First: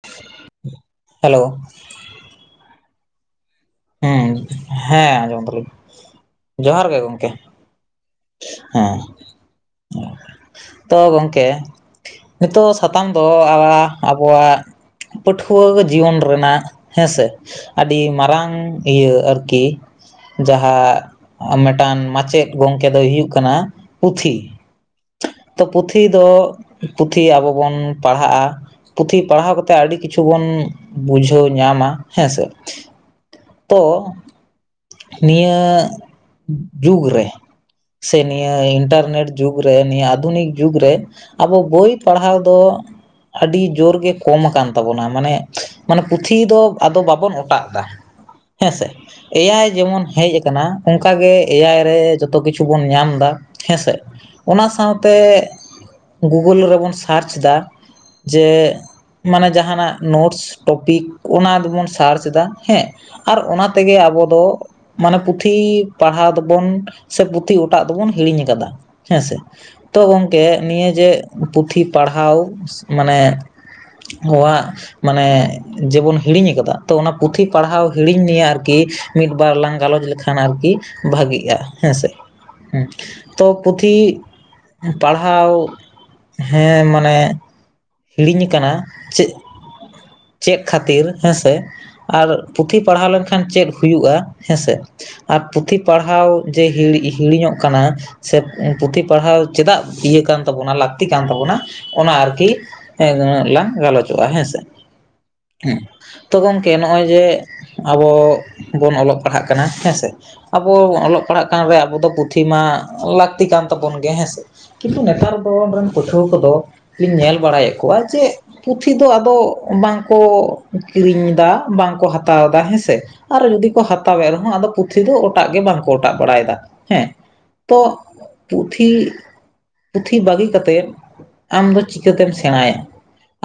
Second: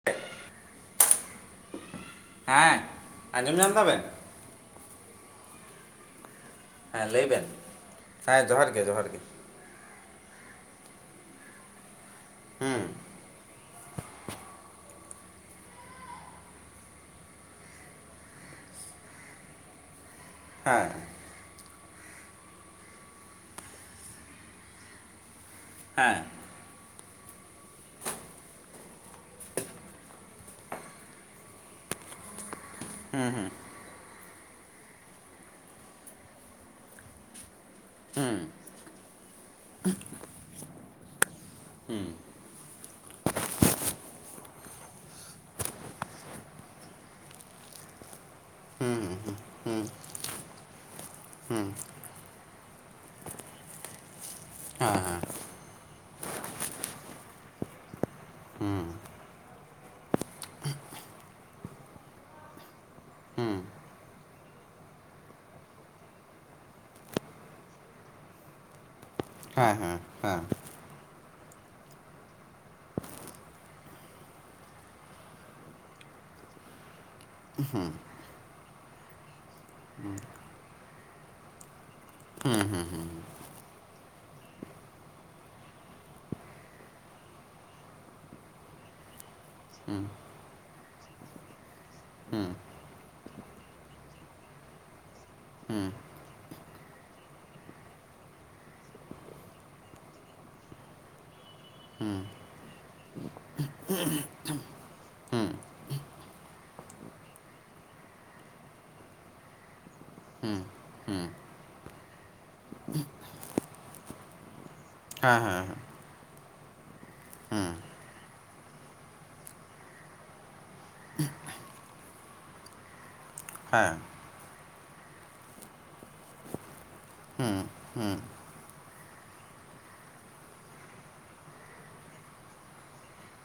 [inaudible] Hello. ᱦᱮᱸ ᱟᱡᱚᱢ ᱧᱟᱢ ᱫᱟᱵᱮᱱ ᱦᱩᱸ ᱦᱮᱸ ᱟᱸᱡᱚᱢ ᱫᱟᱞᱤᱧ ᱡᱚᱦᱟᱨ ᱜᱮ ᱦᱮᱸ ᱞᱟᱹᱭ ᱜᱚᱢᱠᱮ᱾ ᱵᱮᱱ ᱦᱮᱸ ᱡᱚᱦᱟᱨ ᱜᱮ ᱦᱮᱸ ᱡᱚᱦᱟᱨ ᱜᱮ᱾ ᱛᱚ ᱜᱚᱝᱠᱮ ᱱᱤᱛᱚᱜ ᱥᱟᱛᱟᱢ ᱫᱚ ᱟᱵᱟᱣᱟᱜ ᱟᱵᱚᱣᱟᱜ ᱯᱟᱹᱴᱷᱩᱣᱟᱹ ᱡᱤᱭᱚᱱ ᱨᱮᱱᱟᱜ ᱦᱮᱸᱥᱮ ᱟᱹᱰᱤ ᱢᱟᱨᱟᱝ ᱤᱭᱟᱹ ᱟᱨᱠᱤ ᱡᱟᱦᱟᱸ ᱢᱤᱫᱴᱟᱝ ᱢᱟᱪᱮᱫᱽ ᱜᱚᱢᱠᱮ ᱫᱚᱭ ᱦᱩᱭᱩᱜ ᱠᱟᱱᱟ ᱯᱩᱛᱷᱤ᱾ ᱛᱚ ᱯᱩᱛᱷᱤ ᱦᱮᱸ ᱫᱚ ᱯᱩᱛᱷᱤ ᱟᱵᱚ ᱵᱚᱱ ᱯᱟᱲᱦᱟᱜᱼᱟ᱾ ᱯᱩᱛᱷᱤ ᱯᱟᱲᱦᱟᱣ ᱠᱟᱛᱮᱜ ᱟᱹᱰᱤ ᱠᱤᱪᱷᱩ ᱵᱚᱱ ᱵᱩᱡᱷᱟᱹᱣ ᱧᱟᱢᱟ ᱦᱮᱸᱥᱮ᱾ ᱦᱮᱸ ᱦᱮᱸ᱾ ᱛᱚ ᱱᱤᱭᱟᱹ ᱡᱩᱜᱽ ᱨᱮ ᱥᱮ ᱱᱤᱭᱟᱹ ᱤᱱᱴᱟᱨᱱᱮᱴ ᱡᱩᱜᱽ ᱨᱮ ᱱᱤᱭᱟᱹ ᱟᱫᱷᱩᱱᱤᱠ ᱡᱩᱜᱽ ᱨᱮ ᱟᱵᱚ ᱵᱳᱭ ᱯᱟᱲᱦᱟᱣ ᱫᱚ ᱟᱹᱰᱤ ᱡᱳᱨᱜᱮ ᱠᱚᱢ ᱟᱠᱟᱱ ᱛᱟᱵᱚᱱᱟ ᱢᱟᱱᱮ᱾ ᱢᱟᱱᱮ ᱯᱩᱛᱷᱤ ᱫᱚ ᱟᱫᱚ ᱵᱟᱵᱚᱱ ᱚᱴᱟᱜ ᱫᱟ᱾ ᱦᱮᱸᱥᱮ ᱮ ᱟᱭ ᱡᱮᱢᱚᱱ ᱦᱮᱡ ᱟᱠᱟᱱᱟ ᱚᱱᱠᱟ ᱜᱮ ᱮ ᱟᱭ ᱨᱮ ᱡᱚᱛ ᱛᱚ ᱠᱤᱪᱷᱩ ᱵᱚᱱ ᱧᱟᱢ ᱫᱟ ᱦᱮᱸᱥᱮ ᱚᱱᱟ ᱥᱟᱶᱛᱮ ᱜᱩᱜᱳᱞ ᱨᱮᱵᱚᱱ ᱥᱟᱨᱪ ᱫᱟ ᱡᱮ ᱢᱟᱱᱮ ᱡᱟᱦᱟᱱᱟᱜ ᱱᱳᱴᱥ ᱴᱚᱯᱤᱠ ᱚᱱᱟ ᱫᱚᱵᱚᱱ ᱥᱟᱨᱪ ᱮᱫᱟ ᱦᱮᱸ᱾ ᱟᱨ ᱚᱱᱟ ᱛᱮᱜᱮ ᱟᱵᱚ ᱫᱚ ᱢᱟᱱᱮ ᱯᱩᱛᱷᱤ ᱯᱟᱲᱦᱟᱣ ᱫᱚᱵᱚᱱ ᱥᱮ ᱯᱩᱛᱷᱤ ᱚᱴᱟᱜ ᱫᱚᱵᱚᱱ ᱦᱤᱲᱤᱧ ᱟᱠᱟᱫᱟ ᱦᱮᱸᱥᱮ᱾ ᱦᱮᱸ ᱦᱮᱸ ᱛᱚ ᱦᱮᱸ ᱜᱚᱢᱠᱮ ᱱᱤᱭᱟᱹ ᱡᱮ ᱯᱩᱛᱷᱤ ᱯᱟᱲᱦᱟᱣ ᱢᱟᱱᱮ ᱦᱚᱣᱟᱜ ᱢᱟᱱᱮ ᱡᱮᱵᱚᱱ ᱦᱤᱲᱤᱧ ᱟᱠᱟᱫᱟ ᱛᱚ ᱚᱱᱟ ᱯᱩᱛᱷᱤ ᱯᱟᱲᱦᱟᱣ ᱦᱤᱲᱤᱧ ᱱᱤᱭᱮ ᱟᱨᱠᱤ ᱢᱤᱫ ᱵᱟᱨ ᱞᱟᱝ ᱜᱟᱞᱚᱪ ᱞᱮᱠᱷᱟᱱ ᱟᱨᱠᱤ ᱵᱷᱟᱜᱤᱜᱼᱟ᱾ ᱦᱮᱸᱥᱮ ᱛᱚ ᱯᱩᱛᱷᱤ ᱯᱟᱲᱦᱟᱣ ᱦᱮᱸ ᱢᱟᱱᱮ ᱦᱤᱲᱤᱧ ᱟᱠᱟᱱᱟ ᱪᱮᱫ ᱪᱮᱫ ᱠᱷᱟᱹᱛᱤᱨ ᱦᱮᱸᱥᱮ? ᱟᱨ ᱯᱩᱛᱷᱤ ᱯᱟᱲᱦᱟᱣ ᱞᱮᱱᱠᱷᱟᱱ ᱪᱮᱫ ᱦᱩᱭᱩᱜᱼᱟ ᱦᱮᱸᱥᱮ? ᱟᱨ ᱯᱩᱛᱷᱤ ᱯᱟᱲᱦᱟᱣ ᱡᱮ ᱦᱤᱲᱤ ᱦᱤᱲᱤᱧᱚᱜ ᱠᱟᱱᱟ᱾ ᱥᱮ ᱯᱩᱸᱛᱷᱤ ᱯᱟᱲᱦᱟᱣ ᱪᱮᱫᱟᱜ ᱤᱭᱟᱹ ᱠᱟᱱ ᱛᱟᱵᱚᱱᱟ ᱞᱟᱹᱠᱛᱤ ᱠᱟᱱ ᱛᱟᱵᱚᱱᱟ ᱚᱱᱟ ᱟᱨᱠᱤ᱾ [inaudible] ᱱᱟᱹᱜ ᱞᱟᱝ ᱜᱟᱞᱚᱪᱚᱜᱼᱟ ᱦᱮᱸ ᱥᱮ? ᱦᱮᱸ ᱛᱚ ᱜᱚᱢᱠᱮ ᱱᱚᱜᱼᱚᱭ ᱡᱮ ᱟᱵᱚ ᱵᱚᱱ ᱚᱞᱚᱜ ᱯᱟᱲᱦᱟᱜ ᱠᱟᱱᱟ ᱦᱮᱸ ᱥᱮ ᱟᱵᱚ ᱚᱞᱚᱜ ᱯᱟᱲᱦᱟᱜ ᱠᱟᱱ ᱨᱮ ᱟᱵᱚ ᱫᱚ ᱯᱩᱛᱷᱤ ᱢᱟ ᱞᱟᱹᱠᱛᱤ ᱠᱟᱱ ᱛᱟᱵᱚᱱ ᱜᱮ ᱦᱮᱸᱥᱮ? ᱠᱤᱱᱛᱩ ᱱᱮᱛᱟᱨ ᱫᱚ ᱦᱮᱸ ᱦᱮᱸ ᱟᱵᱚ ᱨᱮᱱ ᱯᱟᱹᱴᱷᱩᱣᱟᱹ ᱠᱚᱫᱚ ᱞᱤᱧ ᱧᱮᱞ ᱵᱟᱲᱟᱭᱮᱫ ᱠᱚᱣᱟ ᱡᱮ ᱯᱩᱛᱷᱤ ᱫᱚ ᱟᱫᱚ ᱵᱟᱝᱠᱚ ᱠᱤᱨᱤᱧ ᱫᱟ ᱵᱟᱝᱠᱚ ᱦᱟᱛᱟᱣ ᱮᱫᱟ ᱦᱮᱸᱥᱮ? ᱟᱨᱚ ᱡᱩᱫᱤ ᱠᱚ ᱦᱮᱸ ᱦᱟᱛᱟᱣ ᱮᱫ ᱨᱮᱦᱚᱸ ᱟᱫᱚ ᱯᱩᱛᱷᱤ ᱫᱚ ᱚᱴᱟᱜ ᱜᱮ ᱵᱟᱝᱠᱚ ᱚᱴᱟᱜ ᱵᱟᱲᱟᱭᱮᱫᱟ ᱦᱮᱸ ᱛᱚ ᱯᱩᱛᱷᱤ ᱯᱩᱛᱷᱤ ᱵᱟᱹᱜᱤ ᱠᱟᱛᱮᱫ ᱟᱢ ᱫᱚ ᱪᱤᱠᱟᱹᱛᱮᱢ ᱥᱮ ᱥᱮᱬᱟᱭᱟ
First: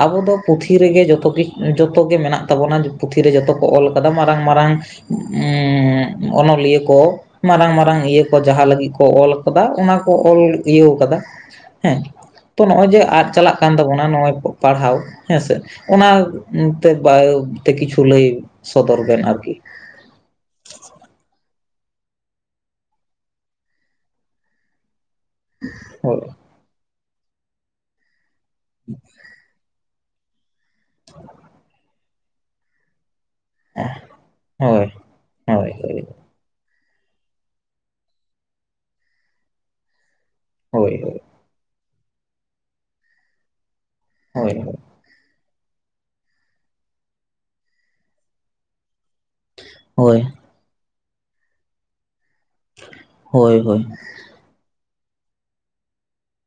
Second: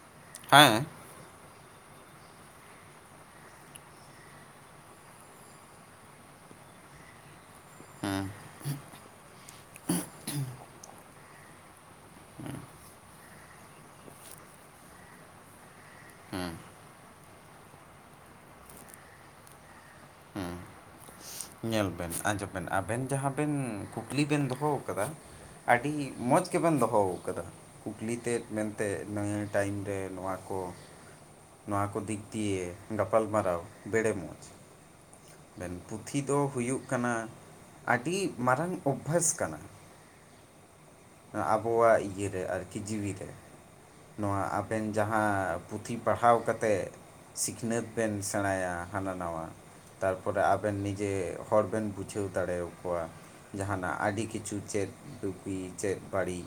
ᱟᱵᱚ ᱫᱚ ᱯᱩᱛᱷᱤ ᱦᱮᱸ ᱨᱮᱜᱮ ᱡᱚᱛᱚ ᱠᱤ ᱡᱚᱛᱚ ᱜᱮ ᱢᱮᱱᱟᱜ ᱛᱟᱵᱚᱱᱟ ᱯᱩᱛᱷᱤ ᱨᱮ ᱡᱚᱛᱚ ᱠᱚ ᱚᱞ ᱟᱠᱟᱫᱟ ᱢᱟᱨᱟᱝ ᱢᱟᱨᱟᱝ ᱩᱸᱻ ᱚᱱᱚᱞᱤᱭᱟᱹ ᱠᱚ ᱢᱟᱨᱟᱝ ᱢᱟᱨᱟᱝ ᱤᱭᱟᱹ ᱠᱚ ᱡᱟᱦᱟᱸ ᱞᱟᱹᱜᱤᱫ ᱠᱚ ᱚᱞ ᱟᱠᱟᱫᱟ ᱚᱱᱟ ᱠᱚ ᱚᱞ ᱤᱭᱟᱹᱣ ᱟᱠᱟᱫᱟ ᱦᱮᱸ ᱛᱚ ᱱᱚᱜ-ᱚᱭ ᱡᱮ ᱟᱫ ᱪᱟᱞᱟᱜ ᱠᱟᱱ ᱛᱟᱵᱚᱱᱟ ᱱᱚᱜᱼᱚᱭ ᱯᱟᱲᱦᱟᱣ ᱦᱮᱸᱥᱮ ᱚᱱᱟ ᱛᱮ ᱵᱟ ᱛᱮ ᱠᱤᱪᱷᱩ ᱞᱟᱹᱭ ᱥᱚᱫᱚᱨ ᱵᱮᱱ ᱟᱨᱠᱤ ᱧᱮᱞ ᱵᱮᱱ ᱟᱸᱡᱚᱢ ᱵᱮᱱ ᱟᱵᱮᱱ ᱡᱟᱦᱟᱸ ᱵᱮᱱ ᱠᱩᱠᱞᱤ ᱵᱮᱱ ᱫᱚᱦᱚ ᱟᱠᱟᱫᱟ ᱟᱹᱰᱤ ᱦᱳᱭ ᱢᱚᱡᱽ ᱜᱮᱵᱮᱱ ᱫᱚᱦᱚ ᱟᱠᱟᱫᱟ ᱠᱩᱠᱞᱤ ᱛᱮᱫ ᱢᱮᱱᱛᱮ ᱱᱤᱭᱟᱹ ᱴᱟᱭᱤᱢ ᱨᱮ ᱱᱚᱣᱟ ᱠᱚ [unintelligible] ᱚᱱᱟ ᱠᱚ ᱫᱤᱠ ᱫᱤᱭᱮ ᱜᱟᱯᱟᱞ ᱢᱟᱨᱟᱣ ᱵᱮᱲᱮ ᱢᱚᱡᱽ ᱦᱳᱭ ᱦᱳᱭ ᱢᱮᱱ ᱯᱩᱛᱷᱤ ᱫᱚ ᱦᱩᱭᱩᱜ ᱠᱟᱱᱟ, ᱟᱹᱰᱤ ᱢᱟᱨᱟᱝ ᱚᱵᱽᱵᱷᱟᱥ ᱠᱟᱱᱟ ᱦᱳᱭ ᱦᱳᱭ ᱟᱵᱚᱣᱟᱜ ᱤᱭᱟᱹ ᱨᱮ ᱟᱨᱠᱤ ᱡᱤᱣᱤ ᱨᱮ ᱱᱚᱣᱟ ᱦᱳᱭ ᱦᱳᱭ ᱟᱵᱮᱱ ᱡᱟᱦᱟᱸ ᱯᱩᱛᱷᱤ ᱯᱟᱲᱦᱟᱣ ᱠᱟᱛᱮᱜ ᱥᱤᱠᱷᱱᱟᱹᱛ ᱵᱮᱱ ᱥᱮᱬᱟᱭᱟ ᱦᱟᱱᱟ ᱱᱟᱣᱟ ᱦᱳᱭ ᱛᱟᱨᱯᱚᱨ ᱟᱵᱮᱱ ᱱᱤᱡᱮ ᱦᱚᱲ ᱵᱮᱱ ᱵᱩᱡᱷᱟᱹᱣ ᱫᱟᱲᱮᱭᱟ ᱠᱚᱣᱟ ᱦᱳᱭ ᱦᱳᱭ ᱡᱟᱦᱟᱱᱟᱜ ᱟᱹᱰᱤ ᱠᱤᱪᱷᱩ ᱪᱮᱫ ᱵᱩᱜᱤ ᱪᱮᱫ ᱵᱟᱹᱲᱤᱡ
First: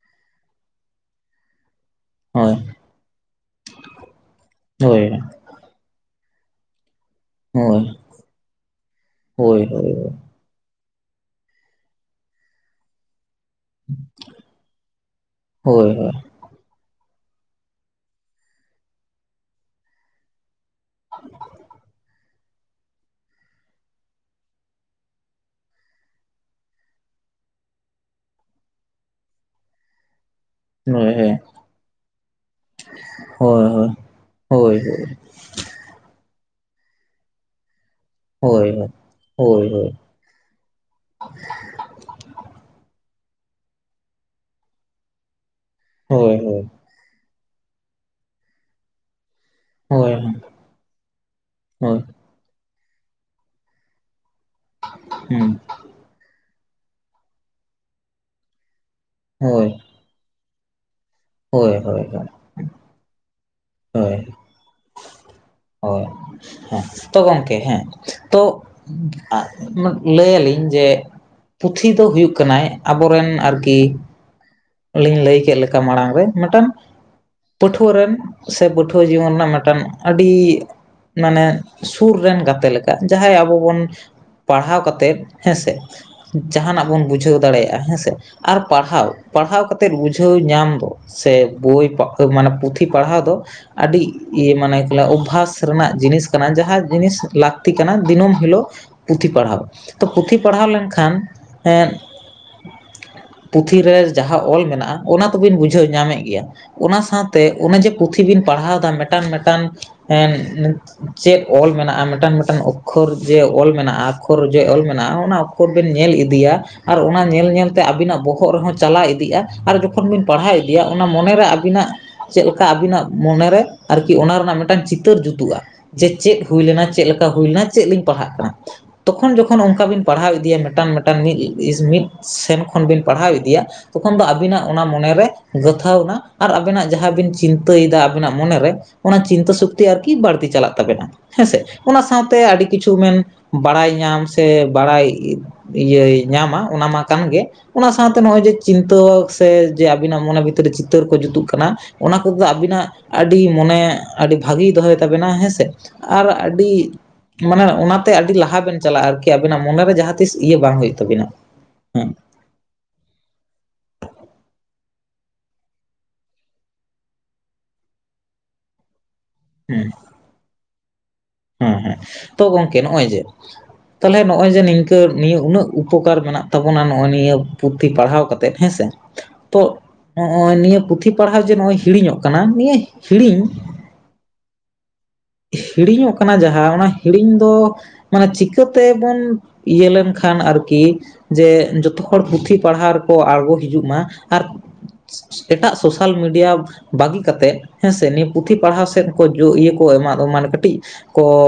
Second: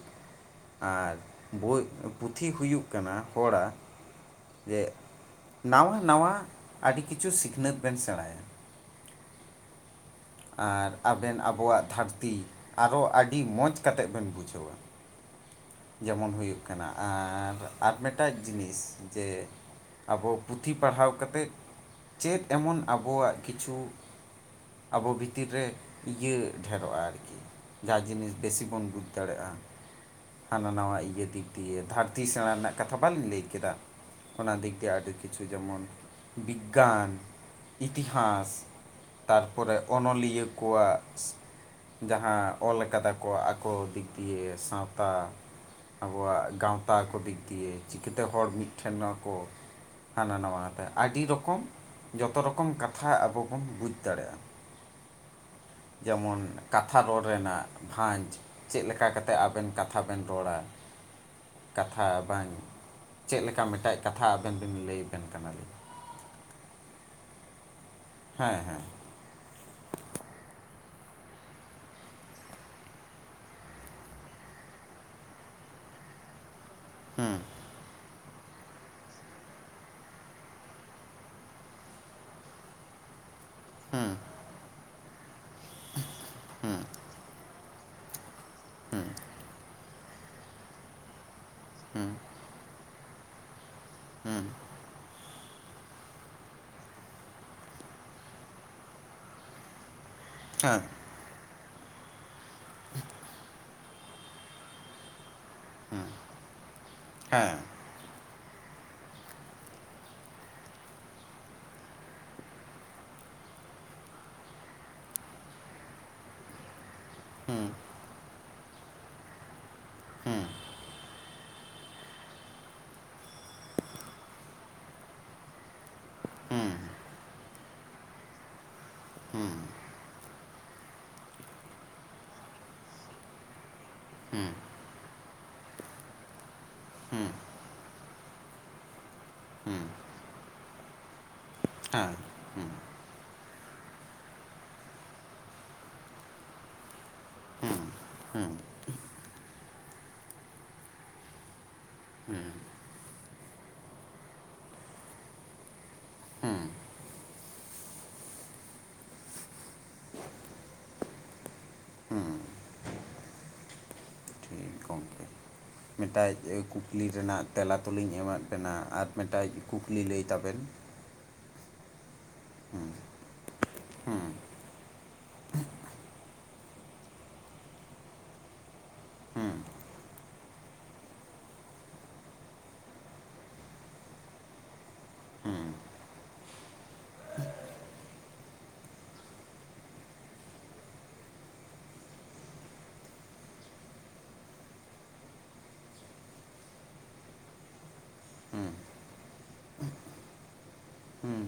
ᱟᱨ ᱵᱚᱭ ᱯᱩᱛᱷᱤ ᱦᱳᱭ ᱦᱩᱭᱩᱜ ᱠᱟᱱᱟ ᱦᱚᱲᱟ ᱡᱮ ᱦᱳᱭ ᱱᱟᱣᱟ ᱱᱟᱣᱟ ᱟᱹᱰᱤ ᱠᱤᱪᱷᱩ ᱥᱤᱠᱷᱱᱟᱹᱛ ᱵᱮᱱ ᱥᱮᱬᱟᱭᱟ ᱦᱳᱭ ᱦᱳᱭ ᱟᱨ ᱟᱵᱮᱱ ᱟᱵᱚᱣᱟᱜ ᱫᱷᱟᱹᱨᱛᱤ ᱟᱨᱚ ᱟᱹᱰᱤ ᱢᱚᱡᱽ ᱠᱟᱛᱮᱫ ᱵᱮᱱ ᱵᱩᱡᱷᱟᱹᱣᱟ ᱡᱮᱢᱚᱱ ᱦᱩᱭᱩᱜ ᱠᱟᱱᱟ ᱟᱨᱻ ᱟᱨ ᱢᱤᱫᱴᱟᱝ ᱡᱤᱱᱤᱥ ᱡᱮ ᱟᱵᱚ ᱯᱩᱛᱷᱤ ᱯᱟᱲᱦᱟᱣ ᱠᱟᱛᱮᱫ ᱪᱮᱫ ᱮᱢᱚᱱ ᱟᱵᱚᱣᱟᱜ ᱠᱤᱪᱷᱩ ᱟᱵᱚ ᱵᱷᱤᱛᱤᱨ ᱨᱮ ᱤᱭᱟᱹ ᱰᱷᱮᱨᱚᱜᱼᱟ ᱟᱨᱠᱤ ᱡᱟᱦᱟᱸ ᱡᱤᱱᱤᱥ ᱵᱮᱥᱤ ᱵᱚᱱ ᱵᱩᱡᱽ ᱫᱟᱲᱮᱭᱟᱜᱼᱟ ᱦᱟᱱᱟ ᱱᱟᱣᱟ ᱤᱭᱟᱹ ᱫᱤᱠ ᱫᱤᱭᱮ ᱫᱷᱟᱹᱨᱛᱤ ᱥᱮᱬᱟ ᱨᱮᱱᱟᱜ ᱠᱟᱛᱷᱟ ᱵᱟᱞᱤᱧ ᱞᱟᱹᱭ ᱠᱮᱫᱟ ᱚᱱᱟ ᱫᱤᱠ ᱫᱤᱭᱮ ᱟᱹᱰᱤ ᱠᱤᱪᱷᱩ ᱡᱮᱢᱚᱱ ᱵᱤᱜᱽᱜᱟᱱ ᱤᱛᱤᱦᱟᱥ ᱛᱟᱨᱯᱚᱨᱮ ᱚᱱᱚᱞᱤᱭᱟᱹ ᱟᱠᱚᱣᱟᱜ ᱡᱟᱦᱟᱸ ᱚᱞ ᱟᱠᱟᱫᱟ ᱠᱚ ᱟᱠᱚ ᱫᱤᱠ ᱫᱤᱭᱮ ᱥᱟᱶᱛᱟ ᱟᱵᱚᱣᱟᱜ ᱜᱟᱶᱛᱟ ᱠᱚ ᱫᱤᱠ ᱫᱤᱭᱮ ᱪᱤᱠᱟᱹᱛᱮ ᱦᱚᱲ ᱢᱤᱫᱴᱷᱮᱱᱚᱜ ᱟᱠᱚ ᱦᱟᱱᱟ ᱱᱟᱣᱟ ᱛᱮ ᱟᱹᱰᱤ ᱨᱚᱠᱚᱢ ᱡᱚᱛᱚ ᱨᱚᱠᱚᱢ ᱠᱟᱛᱷᱟ ᱟᱵᱚ ᱵᱚᱱ ᱵᱩᱡᱽ ᱫᱟᱲᱮᱭᱟᱜᱼᱟ ᱦᱩᱸ ᱡᱮᱢᱚᱱ ᱠᱟᱛᱷᱟ ᱨᱚᱲ ᱨᱮᱱᱟᱜ ᱵᱷᱟᱡᱽ ᱪᱮᱫ ᱞᱮᱠᱟ ᱠᱟᱛᱮ ᱟᱵᱮᱱ ᱦᱳᱭ, ᱠᱟᱛᱷᱟ ᱵᱮ ᱵᱮᱱ ᱨᱚᱲᱟ ᱦᱳᱭ, ᱦᱳᱭ, ᱠᱟᱛᱷᱟ ᱵᱟᱝ ᱪᱮᱫ ᱞᱮᱠᱟ ᱢᱤᱱ ᱢᱤᱫᱴᱮᱡ ᱦᱳᱭ, ᱠᱟᱛᱷᱟ ᱟᱵᱮᱱ ᱵᱮᱱ ᱞᱟᱹᱭ ᱟᱠᱟᱱ ᱠᱟᱱᱟᱞᱤᱧ ᱦᱳᱭ ᱦᱮᱸ ᱛᱚ ᱜᱚᱢᱠᱮ ᱦᱮᱸ ᱛᱚ ᱦᱮᱸ ᱦᱮᱸ ᱞᱟᱹᱭ ᱟᱞᱤᱧ ᱡᱮ ᱯᱩᱛᱷᱤ ᱫᱚ ᱦᱩᱭᱩᱜ ᱠᱟᱱᱟᱭ ᱟᱵᱚᱨᱮᱱ ᱟᱨᱠᱤ ᱟᱞᱤᱧ ᱞᱟᱹᱭ ᱠᱮᱫ ᱞᱮᱠᱟ ᱢᱟᱲᱟᱝ ᱨᱮ ᱢᱤᱫᱴᱟᱝ ᱦᱩᱸ ᱯᱟᱹᱴᱷᱩᱣᱟᱹ ᱨᱮᱱ ᱥᱮ ᱯᱟᱹᱴᱷᱩᱣᱟᱹ ᱡᱤᱭᱚᱱ ᱨᱮᱱᱟᱜ ᱢᱤᱫᱴᱟᱝ ᱟᱹᱰᱤ ᱢᱟᱱᱮ ᱥᱩᱨ ᱨᱮᱱ ᱜᱟᱛᱮ ᱞᱮᱠᱟ ᱡᱟᱦᱟᱸᱭ ᱟᱵᱚ ᱵᱚᱱ ᱦᱩᱸ ᱯᱟᱲᱦᱟᱣ ᱠᱟᱛᱮᱫ ᱦᱮᱸᱥᱮ ᱡᱟᱦᱟᱱᱟᱜ ᱵᱚᱱ ᱵᱩᱡᱷᱟᱹᱣ ᱫᱟᱲᱮᱭᱟᱜᱼᱟ ᱦᱮᱸ ᱥᱮ ᱟᱨ ᱯᱟᱲᱦᱟᱣ ᱯᱟᱲᱦᱟᱣ ᱠᱟᱛᱮᱫ ᱵᱩᱡᱷᱟᱹᱣ ᱧᱟᱢ ᱫᱚ ᱥᱮ ᱵᱳᱭ ᱦᱩᱸ ᱢᱟᱱᱮ ᱯᱩᱛᱷᱤ ᱯᱟᱲᱦᱟᱣ ᱫᱚ ᱟᱹᱰᱤ ᱤᱭᱟᱹ ᱢᱟᱱᱮ ᱠᱮᱞᱟ ᱚᱵᱵᱷᱟᱥ ᱨᱮᱱᱟᱜ ᱡᱤᱱᱤᱥ ᱠᱟᱱᱟ ᱡᱟᱦᱟᱸ ᱡᱤᱱᱤᱥ ᱞᱟᱹᱠᱛᱤ ᱠᱟᱱᱟ ᱫᱤᱱᱟᱹᱢ ᱦᱤᱞᱳᱜ ᱯᱩᱛᱷᱤ ᱯᱟᱲᱦᱟᱣ ᱛᱚ ᱯᱩᱛᱷᱤ ᱯᱟᱲᱦᱟᱣ ᱦᱮᱸ ᱞᱮᱱᱠᱷᱟᱱ ᱮᱸᱫ ᱯᱩᱛᱷᱤ ᱨᱮ ᱡᱟᱦᱟᱸ ᱚᱞ ᱢᱮᱱᱟᱜ-ᱟ ᱚᱱᱟ ᱛᱚᱵᱤᱱ ᱵᱩᱡᱷᱟᱹᱣ ᱧᱟᱢᱮᱫ ᱜᱮᱭᱟ ᱚᱱᱟ ᱥᱟᱶᱛᱮ ᱦᱮᱸ ᱚᱱᱮ ᱡᱮ ᱯᱩᱛᱷᱤ ᱵᱤᱱ ᱯᱟᱲᱦᱟᱣ ᱮᱫᱟ ᱢᱤᱴᱟᱝ ᱢᱤᱴᱟᱝ ᱮᱫ ᱪᱮᱫ ᱚᱞ ᱢᱮᱱᱟᱜ-ᱟ ᱢᱤᱴᱟᱝ ᱢᱤᱴᱟᱝ ᱚᱠᱠᱷᱚᱨ ᱡᱮ ᱚᱞ ᱢᱮᱱᱟᱜ-ᱟ ᱚᱠᱠᱷᱚᱨ ᱡᱮ ᱚᱞ ᱢᱮᱱᱟᱜ-ᱟ ᱚᱱᱟ ᱚᱠ ᱠᱷᱚᱱ ᱵᱮᱱ ᱧᱮᱞ ᱤᱫᱤᱭᱟ ᱟᱨ ᱚᱱᱟ ᱧᱮᱞ ᱦᱩᱸ ᱧᱮᱞ ᱛᱮ ᱟᱵᱤᱱᱟᱜ ᱵᱚᱦᱚᱜ ᱨᱮᱦᱚᱸ ᱪᱟᱞᱟᱣ ᱤᱫᱤᱜ-ᱟ ᱟᱨ ᱡᱚᱠᱷᱚᱱ ᱵᱤᱱ ᱦᱩᱸ ᱯᱟᱲᱦᱟᱣ ᱤᱫᱤᱭᱟ ᱚᱱᱟ ᱢᱚᱱᱮᱨᱮ ᱟᱵᱤᱱᱟᱜ ᱪᱮᱫ ᱞᱮᱠᱟ ᱟᱹᱵᱤᱱᱟᱜ ᱢᱚᱱᱮᱨᱮ ᱟᱨᱠᱤ ᱚᱱᱟ ᱨᱮᱱᱟᱜ ᱢᱤᱫᱴᱟᱱ ᱪᱤᱛᱟᱹᱨ ᱡᱩᱛᱩᱜ-ᱟ ᱡᱮ ᱪᱮᱫ ᱦᱩᱸ ᱦᱩᱭ ᱦᱩᱸ ᱞᱮᱱᱟ ᱪᱮᱫ ᱞᱮᱠᱟ ᱦᱩᱭ ᱞᱮᱱᱟ ᱪᱮᱫ ᱞᱤᱧ ᱯᱟᱲᱦᱟᱜ ᱠᱟᱱᱟ ᱛᱚᱠᱷᱚᱱ ᱦᱩᱸ ᱡᱚᱠᱷᱚᱱ ᱚᱱᱠᱟ ᱵᱤᱱ ᱯᱟᱲᱦᱟᱣ ᱤᱫᱤᱭᱟ ᱢᱤᱴᱟᱝ ᱢᱤᱴᱟᱝ ᱢᱤᱫ ᱢᱤᱫ ᱥᱮᱱ ᱠᱷᱚᱱ ᱵᱤᱱ ᱯᱟᱲᱦᱟᱣ ᱤᱫᱤᱭᱟ ᱛᱚᱠᱷᱚᱱ ᱫᱚ ᱟᱵᱤᱱᱟᱜ ᱚᱱᱟ ᱢᱚᱱᱮ ᱨᱮ ᱜᱩᱛᱷᱟᱹᱣ ᱮᱱᱟ ᱟᱨ ᱟᱵᱤᱱᱟᱜ ᱡᱟᱦᱟᱸ ᱦᱩᱸ ᱦᱩᱸ ᱦᱮᱸ ᱵᱤᱱ ᱪᱤᱱᱛᱟᱹᱭᱮᱫᱟ ᱟᱵᱤᱱᱟᱜ ᱢᱚᱱᱮ ᱨᱮ ᱚᱱᱟ ᱪᱤᱱᱛᱟᱹ ᱥᱚᱠᱛᱤ ᱟᱨᱠᱤ ᱵᱟᱹᱲᱛᱤ ᱪᱟᱞᱟᱜ ᱛᱟᱵᱮᱱᱟ ᱦᱮᱸᱥᱮ ᱚᱱᱟ ᱥᱟᱶᱛᱮ ᱟᱹᱰᱤ ᱠᱤᱪᱷᱩ ᱢᱮᱱ ᱵᱟᱲᱟᱭ ᱧᱟᱢ ᱥᱮ ᱵᱟᱲᱟᱭ ᱤᱭᱟᱹᱭ ᱧᱟᱢᱟ ᱚᱱᱟ ᱢᱟ ᱠᱟᱱ ᱜᱮ ᱦᱩᱸ ᱚᱱᱟ ᱥᱟᱶᱛᱮ ᱱᱚᱜ-ᱚᱭ ᱦᱩᱸ ᱦᱩᱸ ᱡᱮ ᱪᱤᱱᱛᱟᱹ ᱥᱮ ᱡᱮ ᱟᱵᱤᱱᱟᱜ ᱢᱚᱱᱮ ᱵᱷᱤᱛᱨᱤ ᱨᱮ ᱪᱤᱛᱟᱹᱨ ᱠᱚ ᱡᱩᱛᱩᱜ ᱠᱟᱱᱟ ᱚᱱᱟ ᱠᱚ ᱦᱩᱸ ᱟᱵᱤᱱᱟᱜ ᱟᱹᱰᱤ ᱢᱚᱱᱮ ᱟᱹᱰᱤ ᱵᱷᱟᱹᱜᱤᱭ ᱫᱚᱦᱚᱭ ᱛᱟᱵᱮᱱᱟ ᱦᱮᱸᱥᱮ ᱟᱨ ᱦᱩᱸ ᱟᱹᱰᱤ ᱢᱟᱱᱮ ᱚᱱᱟᱛᱮ ᱟᱹᱰᱤ ᱞᱟᱦᱟ ᱵᱮᱱ ᱪᱟᱞᱟᱜ-ᱟ ᱟᱨᱠᱤ ᱟᱵᱤᱱᱟᱜ ᱢᱚᱱᱮᱨᱮ ᱡᱟᱦᱟᱸ ᱛᱤᱥ ᱤᱭᱟᱹ ᱵᱟᱝ ᱦᱩᱭᱩᱜ ᱛᱟᱵᱤᱱᱟ ᱦᱮᱸ ᱢᱤᱫᱴᱮᱡ ᱠᱩᱠᱞᱤ ᱨᱮᱱᱟᱜ ᱛᱮᱞᱟ ᱛᱞᱤᱧ ᱮᱢᱟᱫ ᱵᱮᱱᱟ ᱟᱨ ᱢᱤᱫᱴᱮᱡ ᱦᱮᱸ ᱠᱩᱠᱞᱤ ᱞᱟᱹᱭ ᱛᱟᱵᱮᱱ ᱦᱮᱸ ᱦᱮᱸ ᱛᱚ ᱜᱚᱝᱠᱮ ᱦᱩᱸ ᱱᱚᱜ-ᱚᱭ ᱡᱮ ᱛᱟᱞᱦᱮ ᱦᱩᱸ ᱱᱚᱜ-ᱚᱭ ᱡᱮ ᱱᱤᱝᱠᱟᱹ ᱱᱤᱭᱟᱹ ᱩᱱᱟᱹᱜ ᱩᱯᱚᱠᱟᱨ ᱢᱮᱱᱟᱜ ᱛᱟᱵᱚᱱᱟ ᱱᱚᱜ-ᱚᱭ ᱱᱤᱭᱟᱹ ᱯᱩᱛᱷᱤ ᱯᱟᱲᱦᱟᱣ ᱠᱟᱛᱮᱫ ᱦᱮᱸ ᱥᱮ ᱦᱩᱸ ᱛᱚ ᱱᱚᱜ-ᱚᱭ ᱱᱤᱭᱟᱹ ᱯᱩᱛᱷᱤ ᱯᱟᱲᱦᱟᱣ ᱡᱮ ᱱᱚᱜ-ᱚᱭ ᱦᱤᱲᱤᱧᱚᱜ ᱠᱟᱱᱟ ᱱᱤᱭᱟᱹ ᱦᱤᱲᱤᱧ ᱦᱩᱸ ᱦᱤᱲᱤᱧᱚᱜ ᱠᱟᱱᱟ ᱡᱟᱦᱟᱸ ᱚᱱᱟ ᱦᱤᱲᱤᱧ ᱫᱚ ᱢᱟᱱᱮ ᱪᱤᱠᱟᱹ ᱛᱮᱵᱚᱱ ᱤᱭᱟᱹ ᱞᱮᱱᱠᱷᱟᱱ ᱟᱨᱠᱤ ᱡᱮ ᱡᱚᱛᱚ ᱦᱚᱲ ᱯᱩᱛᱷᱤ ᱯᱟᱲᱦᱟᱣ ᱨᱮᱠᱚ ᱟᱬᱜᱚ ᱦᱤᱡᱩᱜ ᱢᱟ ᱟᱨ ᱮᱴᱟᱜ ᱥᱳᱥᱟᱞ ᱢᱤᱰᱤᱭᱟ ᱵᱟᱹᱜᱤ ᱠᱟᱛᱮᱫ ᱦᱮᱸᱥᱮ ᱱᱤᱭᱟᱹ ᱯᱩᱛᱷᱤ ᱯᱟᱲᱦᱟᱣ ᱥᱮᱫ ᱠᱚ ᱤᱭᱟᱹ ᱠᱚ ᱮᱢᱟ [unintelligible] ᱫᱚ ᱢᱟᱱᱮ ᱠᱟᱹᱴᱤᱡ ᱠᱚ ᱦᱩᱸ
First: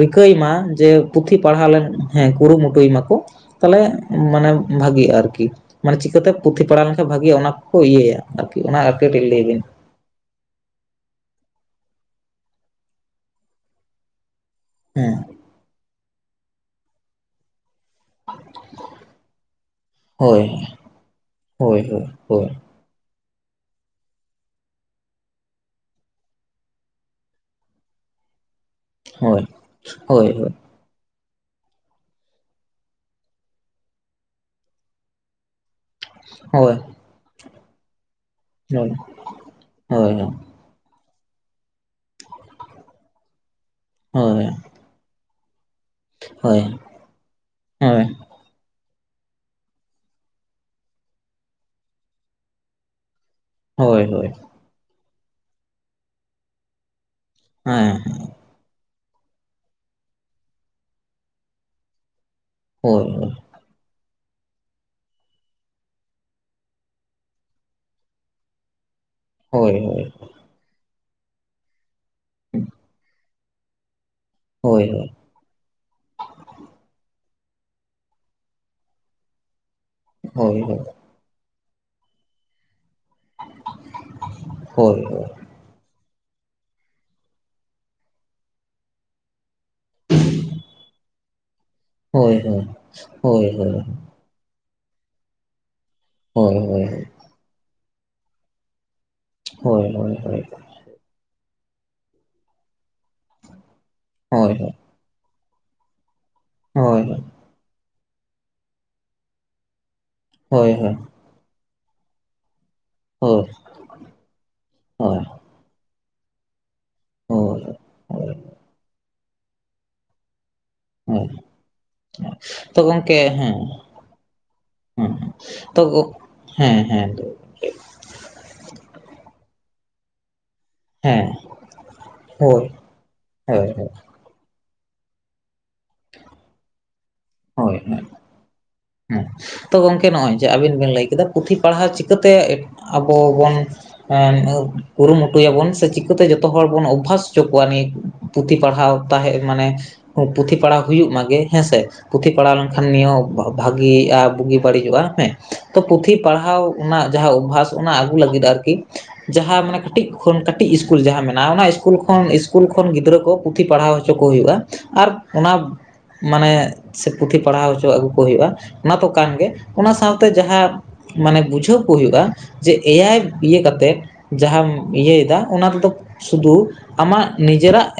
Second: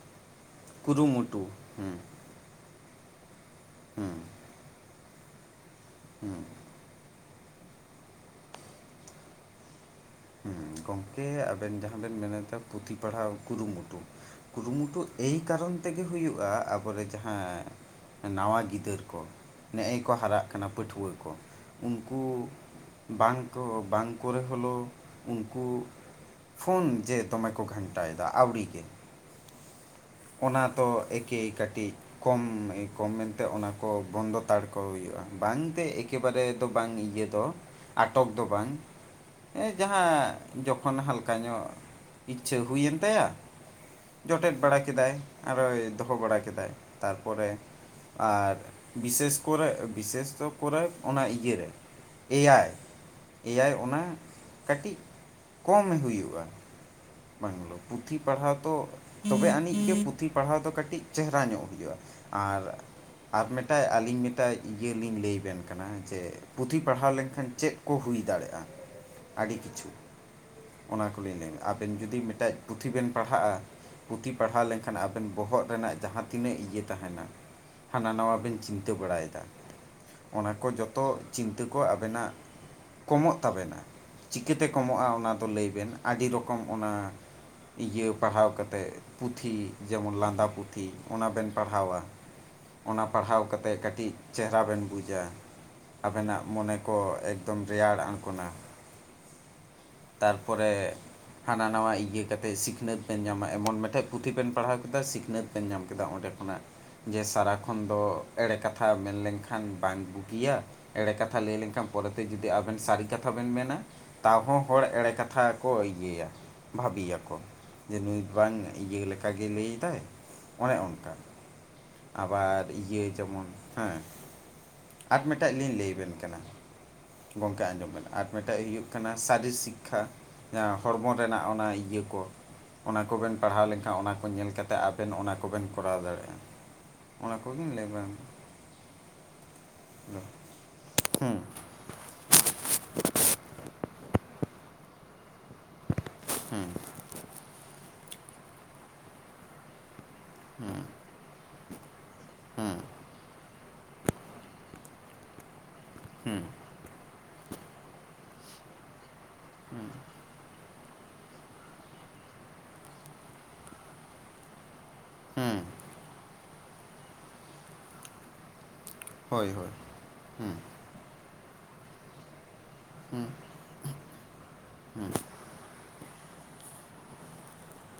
ᱨᱤᱠᱟᱹᱭ ᱢᱟ ᱡᱮ ᱯᱩᱛᱷᱤ ᱠᱩᱨᱩᱢᱩᱴᱩ ᱯᱟᱲᱦᱟᱣ ᱞᱮᱱ ᱦᱩᱸ ᱦᱮᱸ ᱠᱩᱨᱩᱢᱩᱴᱩᱭ ᱢᱟᱠᱚ ᱛᱟᱦᱞᱮ ᱦᱩᱸ ᱢᱟᱱᱮ ᱵᱷᱟᱜᱤᱜ-ᱟ ᱟᱨᱠᱤ। ᱢᱟᱱᱮ ᱪᱤᱠᱟᱹᱛᱮ ᱦᱩᱸ ᱯᱩᱛᱷᱤ ᱯᱟᱲᱟᱣ ᱞᱮᱱᱠᱷᱟᱱ ᱵᱷᱟᱜᱮᱜ-ᱜ ᱚᱱᱟ ᱠᱚᱠᱚ ᱤᱭᱟᱹᱭᱟ ᱟᱨᱠᱤ ᱚᱱᱟ ᱟᱨ ᱠᱟᱹᱴᱤᱡ ᱞᱟᱹᱭ ᱵᱤᱱ। ᱦᱩᱸ ᱜᱚᱢᱠᱮ ᱟᱵᱮᱱ ᱡᱟᱦᱟᱸ ᱵᱮᱱ ᱢᱮᱱᱮᱫᱟ ᱯᱩᱛᱷᱤ ᱯᱟᱲᱦᱟᱣ ᱠᱩᱨᱩᱢᱩᱴᱩ ᱠᱩᱨᱩᱢᱩᱴᱩ ᱦᱮᱸ ᱮᱭ ᱠᱟᱨᱚᱱ ᱛᱮᱜᱮ ᱦᱩᱭᱩᱜ-ᱟ ᱟᱵᱚᱨᱮ ᱡᱟᱦᱟᱸ ᱱᱟᱣᱟ ᱜᱤᱫᱟᱹᱨ ᱠᱚ ᱱᱮᱜ-ᱮ ᱠᱚ ᱦᱳᱭ ᱦᱟᱨᱟᱜ ᱠᱟᱱᱟ ᱯᱟᱹᱴᱷᱩᱣᱟᱹ ᱠᱚ ᱦᱳᱭ ᱦᱳᱭ ᱩᱱᱠᱩ ᱦᱳᱭ ᱵᱟᱝ ᱠᱚ ᱵᱟᱝ ᱠᱚᱨᱮ ᱦᱚᱞᱳ ᱩᱱᱠᱩ᱾ ᱯᱷᱳᱱ ᱡᱮ ᱫᱚᱢᱮ ᱠᱚ ᱜᱷᱟᱱᱴᱟᱭᱮᱫᱟ ᱟᱹᱣᱲᱤ ᱜᱮ ᱦᱳᱭ ᱦᱳᱭ ᱚᱱᱟ ᱛᱚ ᱮᱠᱮᱭ ᱠᱟᱹᱴᱤᱡ ᱠᱚᱢ ᱠᱚᱢ ᱢᱮᱱᱛᱮ ᱚᱱᱟ ᱠᱚ ᱵᱚᱱᱫᱚ ᱛᱟᱲ ᱠᱚ ᱦᱩᱭᱩᱜ-ᱟ ᱵᱟᱝᱛᱮ ᱮᱠ ᱮᱠᱮᱵᱟᱨᱮ ᱫᱚ ᱵᱟᱝ ᱤᱭᱟᱹ ᱫᱚ ᱟᱴᱚᱠ ᱫᱚ ᱵᱟᱝ ᱦᱮᱸ ᱡᱟᱦᱟᱸ ᱡᱚᱠᱷᱚᱱ ᱦᱟᱞᱠᱟ ᱧᱚᱜ ᱤᱪᱪᱷᱟᱹ ᱦᱩᱭᱮᱱ ᱛᱟᱭᱟ ᱡᱚᱴᱮᱫ ᱵᱟᱲᱟ ᱠᱮᱫᱟᱭ ᱟᱨᱚᱭ ᱫᱚᱦᱚ ᱵᱟᱲᱟ ᱠᱮᱫᱟᱭ ᱛᱟᱨᱯᱚᱨᱮ ᱟᱨ ᱵᱤᱥᱮᱥ ᱠᱚᱨᱮ ᱵᱤᱥᱮᱥᱛᱚ ᱠᱚᱨᱮ ᱚᱱᱟ ᱤᱭᱟᱹᱨᱮ ᱮᱭᱟᱭ। ᱮᱭᱟᱭ ᱚᱱᱟ ᱠᱟᱹᱴᱤᱡ ᱠᱚᱢ ᱮ ᱦᱩᱭᱩᱜ-ᱟ ᱵᱟᱝᱞᱳ ᱯᱩᱛᱷᱤ ᱯᱟᱲᱦᱟᱣ ᱫᱚ ᱛᱚᱵᱮ ᱟᱹᱱᱤᱡ ᱜᱮ ᱯᱩᱛᱷᱤ ᱯᱟᱲᱦᱟᱣ ᱫᱚ ᱠᱟᱹᱴᱤᱡ ᱪᱮᱦᱨᱟ ᱧᱚᱜ ᱦᱩᱭᱩᱜ-ᱟ ᱟᱨ ᱦᱳᱭ ᱟᱨ ᱢᱤᱫᱴᱮᱱ ᱟᱹᱞᱤᱝ ᱢᱤᱫᱴᱮᱱ ᱤᱭᱟᱹ ᱞᱤᱧ ᱞᱟᱹᱭ ᱟᱵᱮᱱ ᱠᱟᱱᱟ ᱡᱮ ᱯᱩᱛᱷᱤ ᱯᱟᱲᱦᱟᱣ ᱞᱮᱱᱠᱷᱟᱱ ᱪᱮᱫ ᱠᱚ ᱦᱩᱭ ᱫᱟᱲᱮᱭᱟᱜ-ᱟ? [inaudible] ᱟᱹᱰᱤ ᱠᱤᱪᱷᱩ ᱚᱱᱟ ᱠᱚᱞᱤᱧ ᱞᱟᱹᱭ ᱟᱵᱮᱱ ᱡᱩᱫᱤ ᱢᱤᱫᱴᱮᱱ ᱯᱩᱛᱷᱤ ᱵᱮᱱ ᱯᱟᱲᱦ ᱦᱟᱜ-ᱟ ᱯᱩᱛᱷᱤ ᱯᱟᱲᱦᱟᱣ ᱞᱮᱱᱠᱷᱟᱱ ᱟᱵᱮᱱ ᱵᱚᱦᱚᱜ ᱨᱮᱱᱟᱜ ᱡᱟᱦᱟᱸ ᱛᱤᱱᱟᱹᱜ ᱤᱭᱟᱹ ᱛᱟᱦᱮᱱᱟ ᱦᱟᱱᱟ ᱱᱟᱣᱟ ᱵᱮᱱ ᱪᱤᱱᱛᱟᱹ ᱵᱟᱲᱟᱭᱮᱫᱟ। ᱚᱱᱟ ᱠᱚ ᱡᱚᱛᱚ ᱪᱤᱱᱛᱟᱹ ᱠᱚ ᱟᱵᱮᱱᱟᱜ ᱠᱚᱢᱚᱜ ᱛᱟᱵᱮᱱᱟ ᱪᱤᱠᱟᱹᱛᱮ ᱠᱚᱢᱚᱜ-ᱟ ᱚᱱᱟ ᱫᱚ ᱞᱟᱹᱭ ᱵᱮᱱ ᱟᱹᱰᱤ ᱨᱚᱠ ᱚᱱᱟ ᱤᱭᱟᱹ ᱯᱟᱲᱦᱟᱣ ᱠᱟᱛᱮᱜ, ᱯᱩᱛᱷᱤ ᱡᱮᱢᱚᱱ ᱞᱟᱸᱫᱟ ᱯᱩᱛᱷᱤ ᱚᱱᱟ ᱵᱮᱱ ᱯᱟᱲᱦᱟᱣᱟ। ᱚᱱᱟ ᱯᱟᱲᱦᱟᱣ ᱠᱟᱛᱮᱫ ᱠᱟᱹᱴᱤᱡ ᱪᱮᱦᱮᱨᱟ ᱵᱮᱱ ᱵᱩᱡᱟ ᱾ ᱟᱵᱮᱱᱟᱜ ᱢᱚᱱᱮ ᱠᱚ ᱮᱠᱫᱚᱢ ᱨᱮᱭᱟᱲ ᱟᱱᱜᱚᱱᱟ। ᱦᱳᱭ ᱦᱳᱭ ᱛᱟᱨᱯᱚᱨᱮ, ᱦᱟᱱᱟ ᱱᱟᱣᱟ ᱤᱭᱟᱹ ᱠᱟᱛᱮᱫ ᱥᱤᱠᱷᱱᱟᱹᱛ ᱵᱮᱱ ᱧᱟᱢᱟ, ᱮᱢᱚᱱ ᱢᱤᱫᱴᱮᱡ ᱯᱩᱛᱷᱤ ᱵᱮᱱ ᱯᱟᱲᱦᱟᱣ ᱫᱟ ᱥᱤᱠᱷᱱᱟᱹᱛ ᱵᱮᱱ ᱧᱟᱢ ᱠᱮᱫᱟ ᱚᱸᱰᱮ ᱠᱷᱚᱱᱟᱜ, ᱡᱮ ᱥᱟᱨᱟ ᱛᱚᱠᱷᱚᱱ ᱫᱚ ᱮᱲᱮ ᱠᱟᱛᱷᱟ ᱢᱮᱱᱞᱮᱱᱠᱷᱟᱱ ᱵᱟᱝ ᱵᱩᱜᱤᱭᱟ। ᱮᱲᱮ ᱠᱟᱛᱷᱟ ᱛᱷᱟ ᱞᱟᱹᱭ ᱞᱮᱱᱠᱷᱟᱱ ᱯᱚᱨᱮᱛᱮ ᱡᱩᱫᱤ ᱟᱵᱮᱱ ᱥᱟᱹᱨᱤ ᱠᱟᱛᱷᱟ ᱵᱮᱱ ᱢᱮᱱᱟ, ᱛᱟᱣ ᱦᱚᱸ ᱦᱚᱲ ᱮᱲᱮ ᱠᱟᱛᱷᱟ ᱠᱚ ᱤᱭᱟᱹᱭᱟ, ᱵᱷᱟᱹᱵᱤᱭᱟ ᱠᱚ, ᱡᱮ ᱱᱩᱭ ᱵᱟᱝ ᱤᱭᱟᱹ ᱞᱮᱠᱟᱜᱮ ᱞᱟᱹᱭᱫᱟᱭ। ᱚᱱᱮ ᱚᱱᱠᱟ, ᱟᱵᱟᱨ ᱟᱨ ᱤᱭᱟᱹ ᱡᱮᱢᱚᱱ ᱦᱮᱸ ᱟᱨ ᱢᱤᱫᱴᱟᱝ ᱞᱤᱧ ᱞᱟᱹᱭ ᱟᱵᱮᱱ ᱠᱟᱱᱟ ᱾ ᱜᱚᱝᱠᱮ ᱟᱸᱡᱚᱢ ᱵᱮᱱ ᱟᱨ ᱢᱤᱫᱴᱮᱱ ᱦᱩᱭᱩᱜ ᱠᱟᱱᱟ, ᱥᱟ. ᱨᱤ ᱥᱤᱠᱷᱟ। ᱷᱚᱲᱢᱚ ᱨᱮᱱᱟᱜ ᱚᱱᱟ ᱤᱭᱟᱹ ᱠᱚ ᱾ ᱚᱱᱟ ᱠᱚᱵᱮᱱ ᱯᱟᱲᱦᱟᱣ ᱞᱮᱱᱠᱷᱟᱱ ᱚᱱᱟ ᱧᱮᱞ ᱠᱟᱛᱮᱫ ᱟᱵᱮᱱ ᱚᱱᱟ ᱠᱚᱵᱮᱱ ᱠᱚᱨᱟᱣ ᱫᱟᱲᱮᱭᱟᱜᱼᱟ, ᱚᱱᱟ ᱠᱚᱜᱮᱧ ᱞᱟᱹᱭ ᱵᱟᱝ, ᱦᱮᱸ ᱛᱚ ᱜᱚᱝᱠᱮ ᱱᱚᱜᱼᱚᱭ ᱡᱮ ᱟᱹᱵᱤᱱ ᱵᱤᱱ ᱞᱟᱹᱭ ᱠᱮᱫᱟ ᱦᱩᱸ ᱯᱩᱛᱷᱤ ᱯᱟᱲᱦᱟᱣ ᱪᱤᱠᱟᱹᱛᱮ ᱟᱵᱚ ᱵᱚᱱ ᱦᱮᱸ ᱮᱸ ᱠᱩᱨᱩ ᱢᱩᱴᱩᱭᱟ ᱵᱚᱱ, ᱥᱮ ᱪᱤᱠᱟᱹᱛᱮ ᱡᱚᱛᱚ ᱦᱚᱲ ᱦᱩᱸ ᱵᱚᱱ ᱚᱵᱷᱟᱥ ᱦᱚᱪᱚ ᱠᱚᱣᱟ ᱱᱤᱭᱟᱹ ᱯᱩᱛᱷᱤ ᱯᱟᱲᱦᱟᱣ ᱛᱟᱦᱮᱸ ᱢᱟᱱᱮ ᱯᱩᱛᱷᱤ ᱦᱩᱸ ᱯᱟᱲᱦᱟᱣ ᱦᱩᱭᱩᱜ ᱢᱟᱜᱮ, ᱦᱮᱸᱥᱮ? ᱯᱩᱛᱷᱤ ᱯᱟᱲᱟᱣ ᱦᱩᱸ ᱞᱮᱱᱠᱷᱟᱱ ᱱᱤᱭᱟᱹ ᱵᱷᱟᱜᱤᱜᱼᱟ, ᱵᱩᱜᱤ ᱵᱟᱹᱲᱤᱡᱚᱜᱼᱟ᱾ ᱦᱮᱸ ᱛᱚ ᱯᱩᱛᱷᱤ ᱦᱩᱸ ᱯᱟᱲᱦᱟᱣ ᱚᱱᱟ ᱡᱟᱦᱟᱸ ᱚᱵᱵᱷᱟᱥ ᱚᱱᱟ ᱟᱹᱜᱩ ᱞᱟᱹᱜᱤᱫ ᱟᱨᱠᱤ ᱡᱟᱦᱟᱸ ᱢᱟᱱᱮ ᱠᱟᱹᱴᱤᱡ ᱠᱷᱚᱱ ᱠᱟᱹᱴᱤᱡ ᱤᱥᱠᱩᱞ ᱡᱟᱦᱟᱸ ᱢᱮᱱᱟᱜᱼᱟ, ᱚᱱᱟ ᱤᱥᱠᱩᱞ ᱠᱷᱚᱱ ᱤᱥᱠᱩᱞ ᱠᱷᱚᱱ ᱜᱤᱫᱽᱨᱟᱹ ᱠᱚ ᱯᱩᱛᱷᱤ ᱯᱟᱲᱦᱟᱣ ᱦᱚᱪᱚ ᱠᱚ ᱦᱩᱭᱩᱜᱼᱟ ᱿ ᱟᱨ ᱚᱱᱟ ᱦᱩᱸ ᱢᱟᱱᱮ ᱥᱮ ᱯᱩᱛᱷᱤ ᱯᱟᱲᱦᱟᱣ ᱦᱚᱪᱚ ᱟᱹᱜᱩ ᱠᱚ ᱦᱩᱭᱩᱜᱼᱟ, ᱚᱱᱟ ᱫᱚ ᱠᱟᱱ ᱜᱮ ᱦᱳᱭ ᱦᱳᱭ ᱚᱱᱟ ᱥᱟᱶᱛᱮ ᱦᱩᱸ ᱡᱟᱦᱟᱸ ᱢᱟᱱᱮ ᱵᱩᱡᱷᱟᱹᱣ ᱠᱚ ᱦᱩᱭᱩᱜᱼᱟ, ᱡᱮ ᱦᱩᱸ ᱮᱭᱟᱭ ᱤᱭᱟ ᱠᱟᱛᱮᱫ, ᱡᱟᱦᱟᱸᱢ ᱦᱩᱸ ᱤᱭᱟᱭ ᱫᱟ, ᱚᱱᱟ ᱛᱮᱫᱚ ᱥᱩᱫᱩᱨ ᱟᱢᱟᱜ ᱱᱤᱡᱮᱨᱟᱜ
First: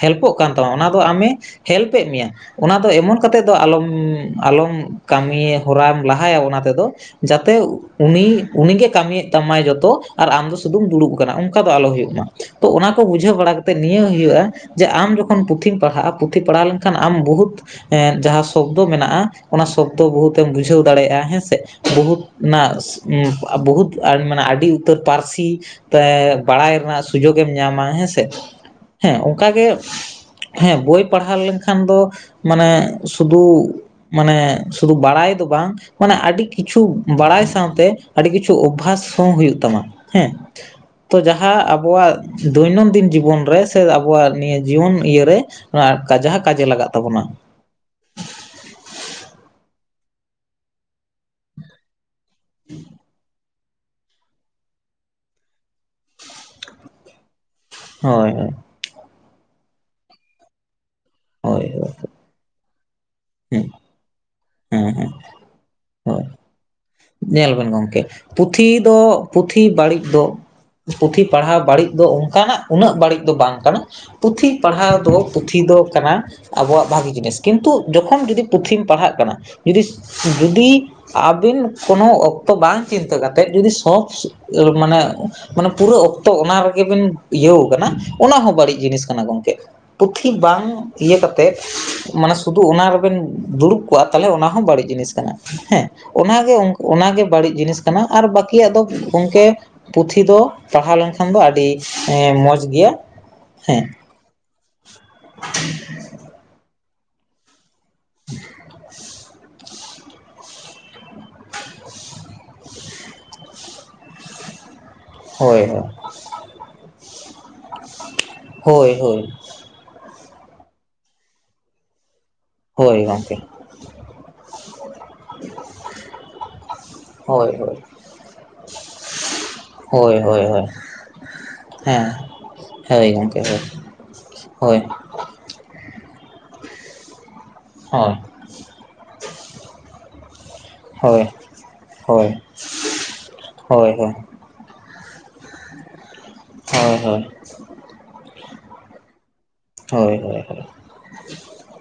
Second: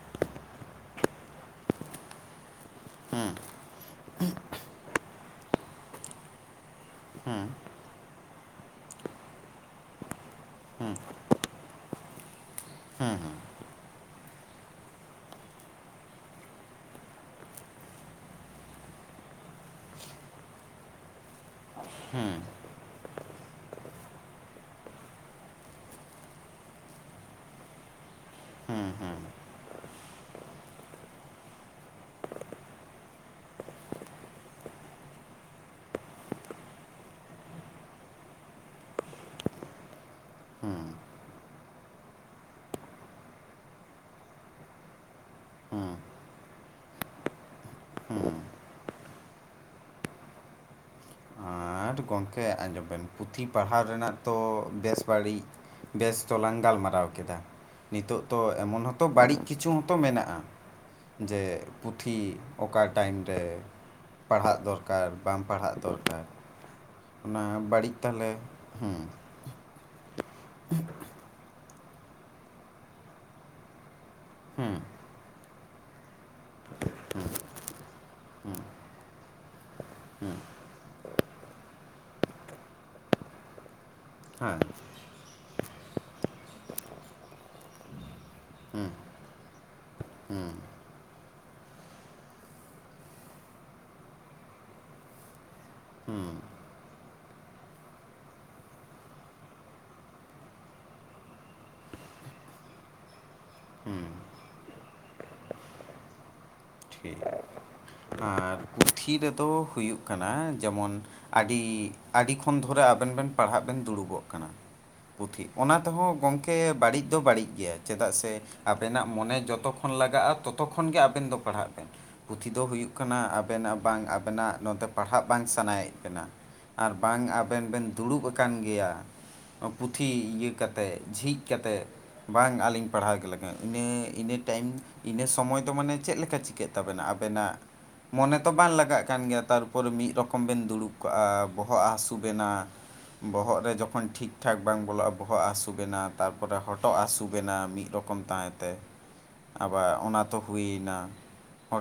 ᱦᱮᱞᱯᱚᱜ ᱠᱟᱱ ᱛᱟᱢᱟ ᱚᱱᱟ ᱫᱚ ᱟᱢᱮ ᱦᱮᱞᱯᱮᱜ ᱢᱮᱭᱟ, ᱚᱱᱟ ᱫᱚ ᱮᱢᱚᱱ ᱦᱩᱸ ᱠᱟᱛᱮᱫ ᱫᱚ ᱟᱞᱚᱢ ᱟᱞᱚᱢ ᱠᱟᱹᱢᱤ ᱦᱚᱨᱟᱢᱟᱢ ᱞᱟᱦᱟᱭᱟ ᱚᱱᱟ ᱛᱮᱫᱚ, ᱦᱩᱸ ᱡᱟᱛᱮ ᱩᱱᱤ ᱩᱱᱤᱜᱮ ᱠᱟᱹᱢᱤᱭᱮᱫ ᱛᱟᱢᱟᱭ ᱡᱚᱛᱚ, ᱟᱨ ᱟᱢ ᱫᱚ ᱦᱩᱸ ᱥᱩᱫᱩᱢ ᱦᱩᱸ ᱫᱩᱲᱩᱵ ᱟᱠᱟᱱᱟ, ᱚᱱᱠᱟ ᱫᱚ ᱟᱞᱚ ᱦᱩᱭᱩᱜ ᱢᱟ ᱾ ᱛᱚ ᱚᱱᱟ ᱠᱚ ᱦᱩᱸ ᱵᱩᱡᱷᱟᱹᱣ ᱵᱟᱲᱟ ᱠᱟᱛᱮᱫ ᱱᱤᱭᱟᱹ ᱦᱩᱭᱩᱜᱼᱟ ᱾ ᱡᱮ ᱟᱢ ᱡᱚᱠᱷᱚᱱ ᱯᱩᱛᱷᱤᱢ ᱯᱟᱲᱦᱟᱜᱼᱟ, ᱯᱩᱛᱷᱤ ᱯᱟᱲᱦᱟᱣ ᱞᱮᱱᱠᱷᱟᱱ ᱟᱢ ᱵᱚᱦᱩᱫᱽ ᱮ ᱡᱟᱦᱟᱸ ᱥᱚᱵᱽᱫᱚ ᱢᱮᱱᱟᱜᱼᱟ, ᱚᱱᱟ ᱥᱚᱵᱽᱫᱚ ᱵᱩᱦᱩᱛᱮᱢ ᱵᱩᱡᱷᱟᱹᱣ ᱫᱟᱲᱮᱭᱟᱜᱼᱟ ᱦᱮᱸᱥᱮ? ᱵᱚᱦᱩᱛ ᱚᱱᱟ ᱵᱚᱦᱩᱛ ᱢᱟᱱᱮ ᱟᱹᱰᱤ ᱩᱛᱟᱹᱨ ᱯᱟᱹᱨᱥᱤᱱ ᱛᱟᱭ ᱵᱟᱲᱟᱭ ᱨᱮᱱᱟᱜ ᱥᱩᱡᱳᱜᱽ ᱧᱟᱢᱟ ᱦᱮᱸᱥᱮ ᱾ ᱦᱩᱸ ᱦᱮᱸ ᱚᱱᱠᱟᱜᱮ, ᱦᱮᱸ ᱵᱳᱭ ᱯᱟᱲᱦᱟᱣ ᱞᱮᱱᱠᱷᱟᱱ ᱫᱚ ᱢᱟᱱᱮ ᱥᱩᱫᱩ ᱢᱟᱱᱮ ᱥᱩᱫᱩ ᱵᱟᱲᱟᱭ ᱫᱚ ᱵᱟᱝ᱾ ᱢᱟᱱᱮ ᱟᱰᱤ ᱠᱤᱪᱷᱩ ᱵᱟᱲᱟᱭ ᱥᱟᱶᱛᱮ ᱟᱹᱰᱤ ᱠᱤᱪᱷᱩ ᱚᱵᱽᱵᱷᱟᱥ ᱦᱚᱸ ᱦᱩᱭᱩᱜ ᱛᱟᱢᱟ ᱾ ᱦᱮᱸ ᱦᱩᱸ ᱦᱩᱸ ᱛᱚ ᱡᱟᱦᱟᱸ ᱟᱵᱚᱣᱟᱜ ᱫᱷᱳᱭᱱᱳᱱᱫᱤᱱ ᱡᱤᱵᱚᱱ ᱨᱮ ᱥᱮ ᱟᱵᱚᱣᱟᱜ ᱱᱤᱭᱟᱹ ᱡᱤᱭᱚᱱ ᱤᱭᱟᱹᱨᱮ ᱾ ᱚᱱᱟ ᱦᱩᱸ ᱠᱟᱡᱟ ᱠᱟᱡᱮ ᱞᱟᱜᱟᱜ ᱛᱟᱵᱚᱱᱟ ᱾ ᱦᱩᱸ ᱟᱸᱴ ᱜᱚᱝᱠᱮ ᱟᱸᱡᱚᱢ ᱵᱮᱱ ᱯᱩᱛᱷᱤ ᱯᱟᱲᱦᱟᱣ ᱨᱮᱱᱟᱜ ᱛᱚ ᱵᱮᱥ ᱵᱟᱹᱲᱤᱡ, ᱵᱮᱥ ᱛᱚᱞᱟᱝ ᱜᱟᱞᱢᱟᱨᱟᱣ ᱠᱮᱫᱟ ᱾ ᱱᱤᱛᱚᱜ ᱦᱳᱭ ᱛᱚ ᱮᱢᱚᱱ ᱦᱚᱛᱚ ᱵᱟᱹᱲᱤᱡ ᱠᱤᱪᱷᱩ ᱦᱛᱚ ᱢᱮᱱᱟᱜᱼᱟ ᱾ ᱡᱮ ᱦᱳᱭ ᱦᱳᱭ ᱯᱩᱛᱷᱤ, ᱚᱠᱟ ᱴᱟᱭᱤᱢ ᱨᱮ ᱦᱮᱸ ᱯᱟᱲᱦᱟᱜ ᱦᱮᱸ ᱫᱚᱨᱠᱟᱨ, ᱦᱮᱸ ᱵᱟᱢ ᱯᱟᱲᱦᱟᱜ ᱦᱳᱭ ᱫᱚᱨᱠᱟᱨ, ᱚᱱᱟ ᱧᱮᱞ ᱵᱮᱱ ᱵᱟᱹᱲᱤᱡ ᱜᱚᱝᱠᱮ ᱛᱟᱦᱚᱞᱮ ᱯᱩᱛᱷᱤ ᱫᱚ ᱦᱮᱸ ᱯᱩᱛᱷᱤ ᱵᱟᱹᱲᱤᱡ ᱫᱚ, ᱯᱩᱛᱷᱤ ᱯᱟᱲᱦᱟᱣ ᱵᱟᱹᱲᱤᱡ ᱫᱚ ᱚᱱᱠᱟᱱᱟᱜ ᱩᱱᱟᱹᱜ ᱵᱟᱹᱲᱤᱡ ᱫᱚ ᱵᱟᱝ ᱠᱟᱱᱟ ᱾ ᱯᱩᱛᱷᱤ ᱦᱮᱸ ᱯᱟᱲᱦᱟᱣ ᱫᱚ ᱯᱩᱛᱷᱤ ᱫᱚ ᱠᱟᱱᱟ ᱾ ᱟᱵᱚᱣᱟᱜ ᱵᱷᱟᱜᱤ ᱡᱤᱱᱤᱥ, ᱠᱤᱱᱛᱩ ᱡᱚᱠᱷᱚᱱ ᱡᱩᱫᱤ ᱯᱩᱛᱷᱤᱢ ᱯᱟᱲᱦᱟᱜ ᱠᱟᱱᱟ ᱾ ᱡᱩᱫᱤ ᱦᱮᱸ ᱡᱩᱫᱤ ᱟᱵᱮᱱ ᱠᱳᱱᱳ ᱚᱠᱛᱚ ᱵᱟᱝ ᱪᱤᱱᱛᱟᱹ ᱠᱟᱛᱮᱫ ᱡᱩᱫᱤ ᱥᱚᱠᱥ ᱦᱮᱸ ᱢᱟᱱᱮ ᱾ ᱢᱟᱱᱮ ᱯᱩᱨᱟᱹ ᱚᱠᱛᱚ ᱚᱱᱟ ᱨᱮᱜᱮᱵᱤᱱ ᱤᱭᱟᱹᱣ ᱠᱟᱱᱟ ᱾ ᱚᱱᱟ ᱦᱚᱸᱚᱸ ᱵᱟᱹᱲᱤᱡ ᱡᱤᱱᱤᱥ ᱠᱟᱱᱟ ᱜᱚᱝᱠᱮ ᱾ ᱯᱩᱛᱷᱤ ᱵᱟᱝ ᱤᱭᱟᱹ ᱠᱟᱛᱮᱫ ᱢᱟᱱᱮ ᱥᱩᱫᱩ ᱚᱱᱟ ᱨᱮᱵᱮᱱ ᱫᱩᱲᱩᱵ ᱠᱚᱜᱼᱟ᱾ ᱛᱟᱦᱚᱞᱮ ᱚᱱᱟ ᱦᱚᱸ ᱵᱟᱹᱲᱤᱡ ᱡᱤᱱᱤᱥ ᱠᱟᱱᱟ, ᱦᱮᱸ ᱚᱱᱟᱜᱮ ᱚᱱᱟᱜᱮ ᱵᱟᱹᱲᱤᱡ ᱡᱤᱱᱤᱥ ᱠᱟᱱᱟ ᱟᱨ ᱵᱟᱹᱠᱤᱭᱟᱜ ᱫᱚ ᱜᱚᱝᱠᱮ ᱯᱩᱛᱷᱤ ᱫᱚ ᱯᱟᱲᱦᱟᱣ ᱞᱮᱱᱠᱷᱟᱱ ᱫᱚ ᱟᱹᱰᱤ ᱮᱸ ᱢᱚᱡᱽ ᱜᱮᱭᱟ ᱦᱮᱸ᱾ [unintelligible] ᱴᱷᱤᱠ ᱜᱮᱭᱟ᱾ [inaudible] ᱯᱩᱛᱷᱤ ᱨᱮᱫᱚ ᱦᱩᱭᱩᱜ ᱠᱟᱱᱟ, ᱡᱮᱢᱚᱱ ᱟᱹᱰᱤ, ᱟᱹᱰᱤ ᱠᱷᱚᱱ ᱫᱷᱚᱨᱮ ᱟᱵᱮᱱ ᱵᱮᱱ ᱯᱟᱲᱦᱟᱜ ᱵᱮᱱ ᱫᱩᱲᱩᱵᱚᱜ ᱠᱟᱱᱟ᱾ ᱯᱩᱛᱷᱤ ᱦᱳᱭ ᱚᱱᱟ ᱛᱮᱦᱚᱸ ᱜᱚᱝᱠᱮ ᱵᱟᱹᱲᱤᱡ ᱫᱚ ᱵᱟᱹᱲᱤᱡ ᱜᱮᱭᱟ᱾ ᱪᱮᱫᱟᱜ ᱥᱮ ᱦᱳᱭ ᱟᱵᱮᱱᱟᱜ ᱦᱳᱭ ᱢᱚᱱᱮ ᱡᱚᱛᱚ ᱠᱷ ᱠᱷᱚᱱ ᱞᱟᱜᱟᱜ-ᱟ, ᱛᱚᱛᱚ ᱠᱷᱚᱱ ᱜᱮ ᱟᱵᱮᱹᱱ ᱫᱚ ᱯᱟᱲᱦᱟᱜ ᱵᱮᱱ᱾ ᱯᱩᱛᱷᱤ ᱫᱚ ᱦᱩᱭᱩᱜ ᱦᱳᱭ ᱠᱟᱱᱟ, ᱜᱚᱢᱠᱮ ᱟᱵᱮᱱᱟᱜ ᱵᱟᱝ ᱟᱵᱮᱱᱟᱜ ᱱᱚᱛᱮ ᱯᱟᱲᱦᱟᱜ ᱵᱟᱝ ᱥᱟᱱᱟᱭᱮᱜ ᱵᱮᱱᱟ᱾ ᱟᱨ ᱵᱟᱝ ᱦᱳᱭ ᱟᱵᱮᱱ ᱦᱳᱭ ᱵᱮᱹᱱ ᱫᱩᱲᱩᱵ ᱟᱠᱟᱱ ᱜᱮᱭᱟ᱾ ᱚ ᱯᱩᱛᱷᱤ ᱦᱳᱭ ᱦᱳᱭ ᱤᱭᱟᱹ ᱦᱳᱭ ᱠᱟᱛᱮᱫ ᱡᱷᱤᱡᱽ ᱠᱟᱛᱮᱫ᱾ ᱦᱮᱸ ᱵᱟᱝ ᱟᱹᱞᱤᱧ ᱦᱳᱭ ᱯᱟᱲᱦᱟᱣ ᱜᱮ ᱜᱚᱢᱠᱮ ᱞᱟᱜᱟ ᱦᱳᱭ ᱤᱱᱟᱹ ᱤᱱᱟᱹ ᱴᱟᱭᱤᱢ ᱦᱳᱭ ᱤᱱᱟᱹ ᱥᱚᱢᱚᱭ ᱫᱚ ᱢᱟᱱᱮ ᱪᱮᱫ ᱞᱮᱠᱟ ᱪᱤᱠᱟᱹᱜ ᱛᱟᱵᱮᱹᱱᱟ ᱟᱵᱮᱹᱱᱟᱜ ᱦᱮᱸ ᱚᱱᱮ ᱛᱚ ᱵᱟᱝ ᱞᱟᱜᱟᱜ ᱠᱟᱱ ᱜᱮᱭᱟ, ᱛᱟᱨᱯᱚᱨ ᱢᱤᱫ ᱨᱚᱠᱚᱢ ᱵᱮᱱ ᱫᱩᱲᱩᱵ ᱦᱳᱭ ᱠᱟᱜᱼᱟ ᱵᱚᱦᱚᱜ ᱦᱟᱹᱥᱩ ᱦᱳᱭ ᱵᱮᱱᱟ᱾ ᱵᱚᱦᱚᱜ ᱨᱮ ᱦᱳᱭ ᱦᱳᱭ ᱡᱚᱠᱷᱚᱱ ᱴᱷᱤᱠ ᱴᱷᱟᱠ ᱵᱟᱝ ᱵᱚᱞᱚᱜᱼᱟ, ᱵᱚᱦᱚᱜ ᱦᱟᱥᱩ ᱵᱮᱱᱟ ᱛᱟᱨᱯᱚᱨᱮ ᱦᱳᱭ ᱦᱚᱴᱚᱜ ᱦᱳᱭ ᱦᱟᱹᱥᱩ ᱵᱮᱱᱟ᱾ ᱢᱤᱫ ᱨᱚᱠ ᱨᱚᱠᱚᱢ ᱛᱟᱦᱮᱸᱛᱮ ᱟᱵᱟᱨ ᱦᱳᱭ ᱚᱱᱟ ᱛᱚ ᱦᱳᱭ ᱦᱳᱭ ᱦᱩᱭᱱᱟ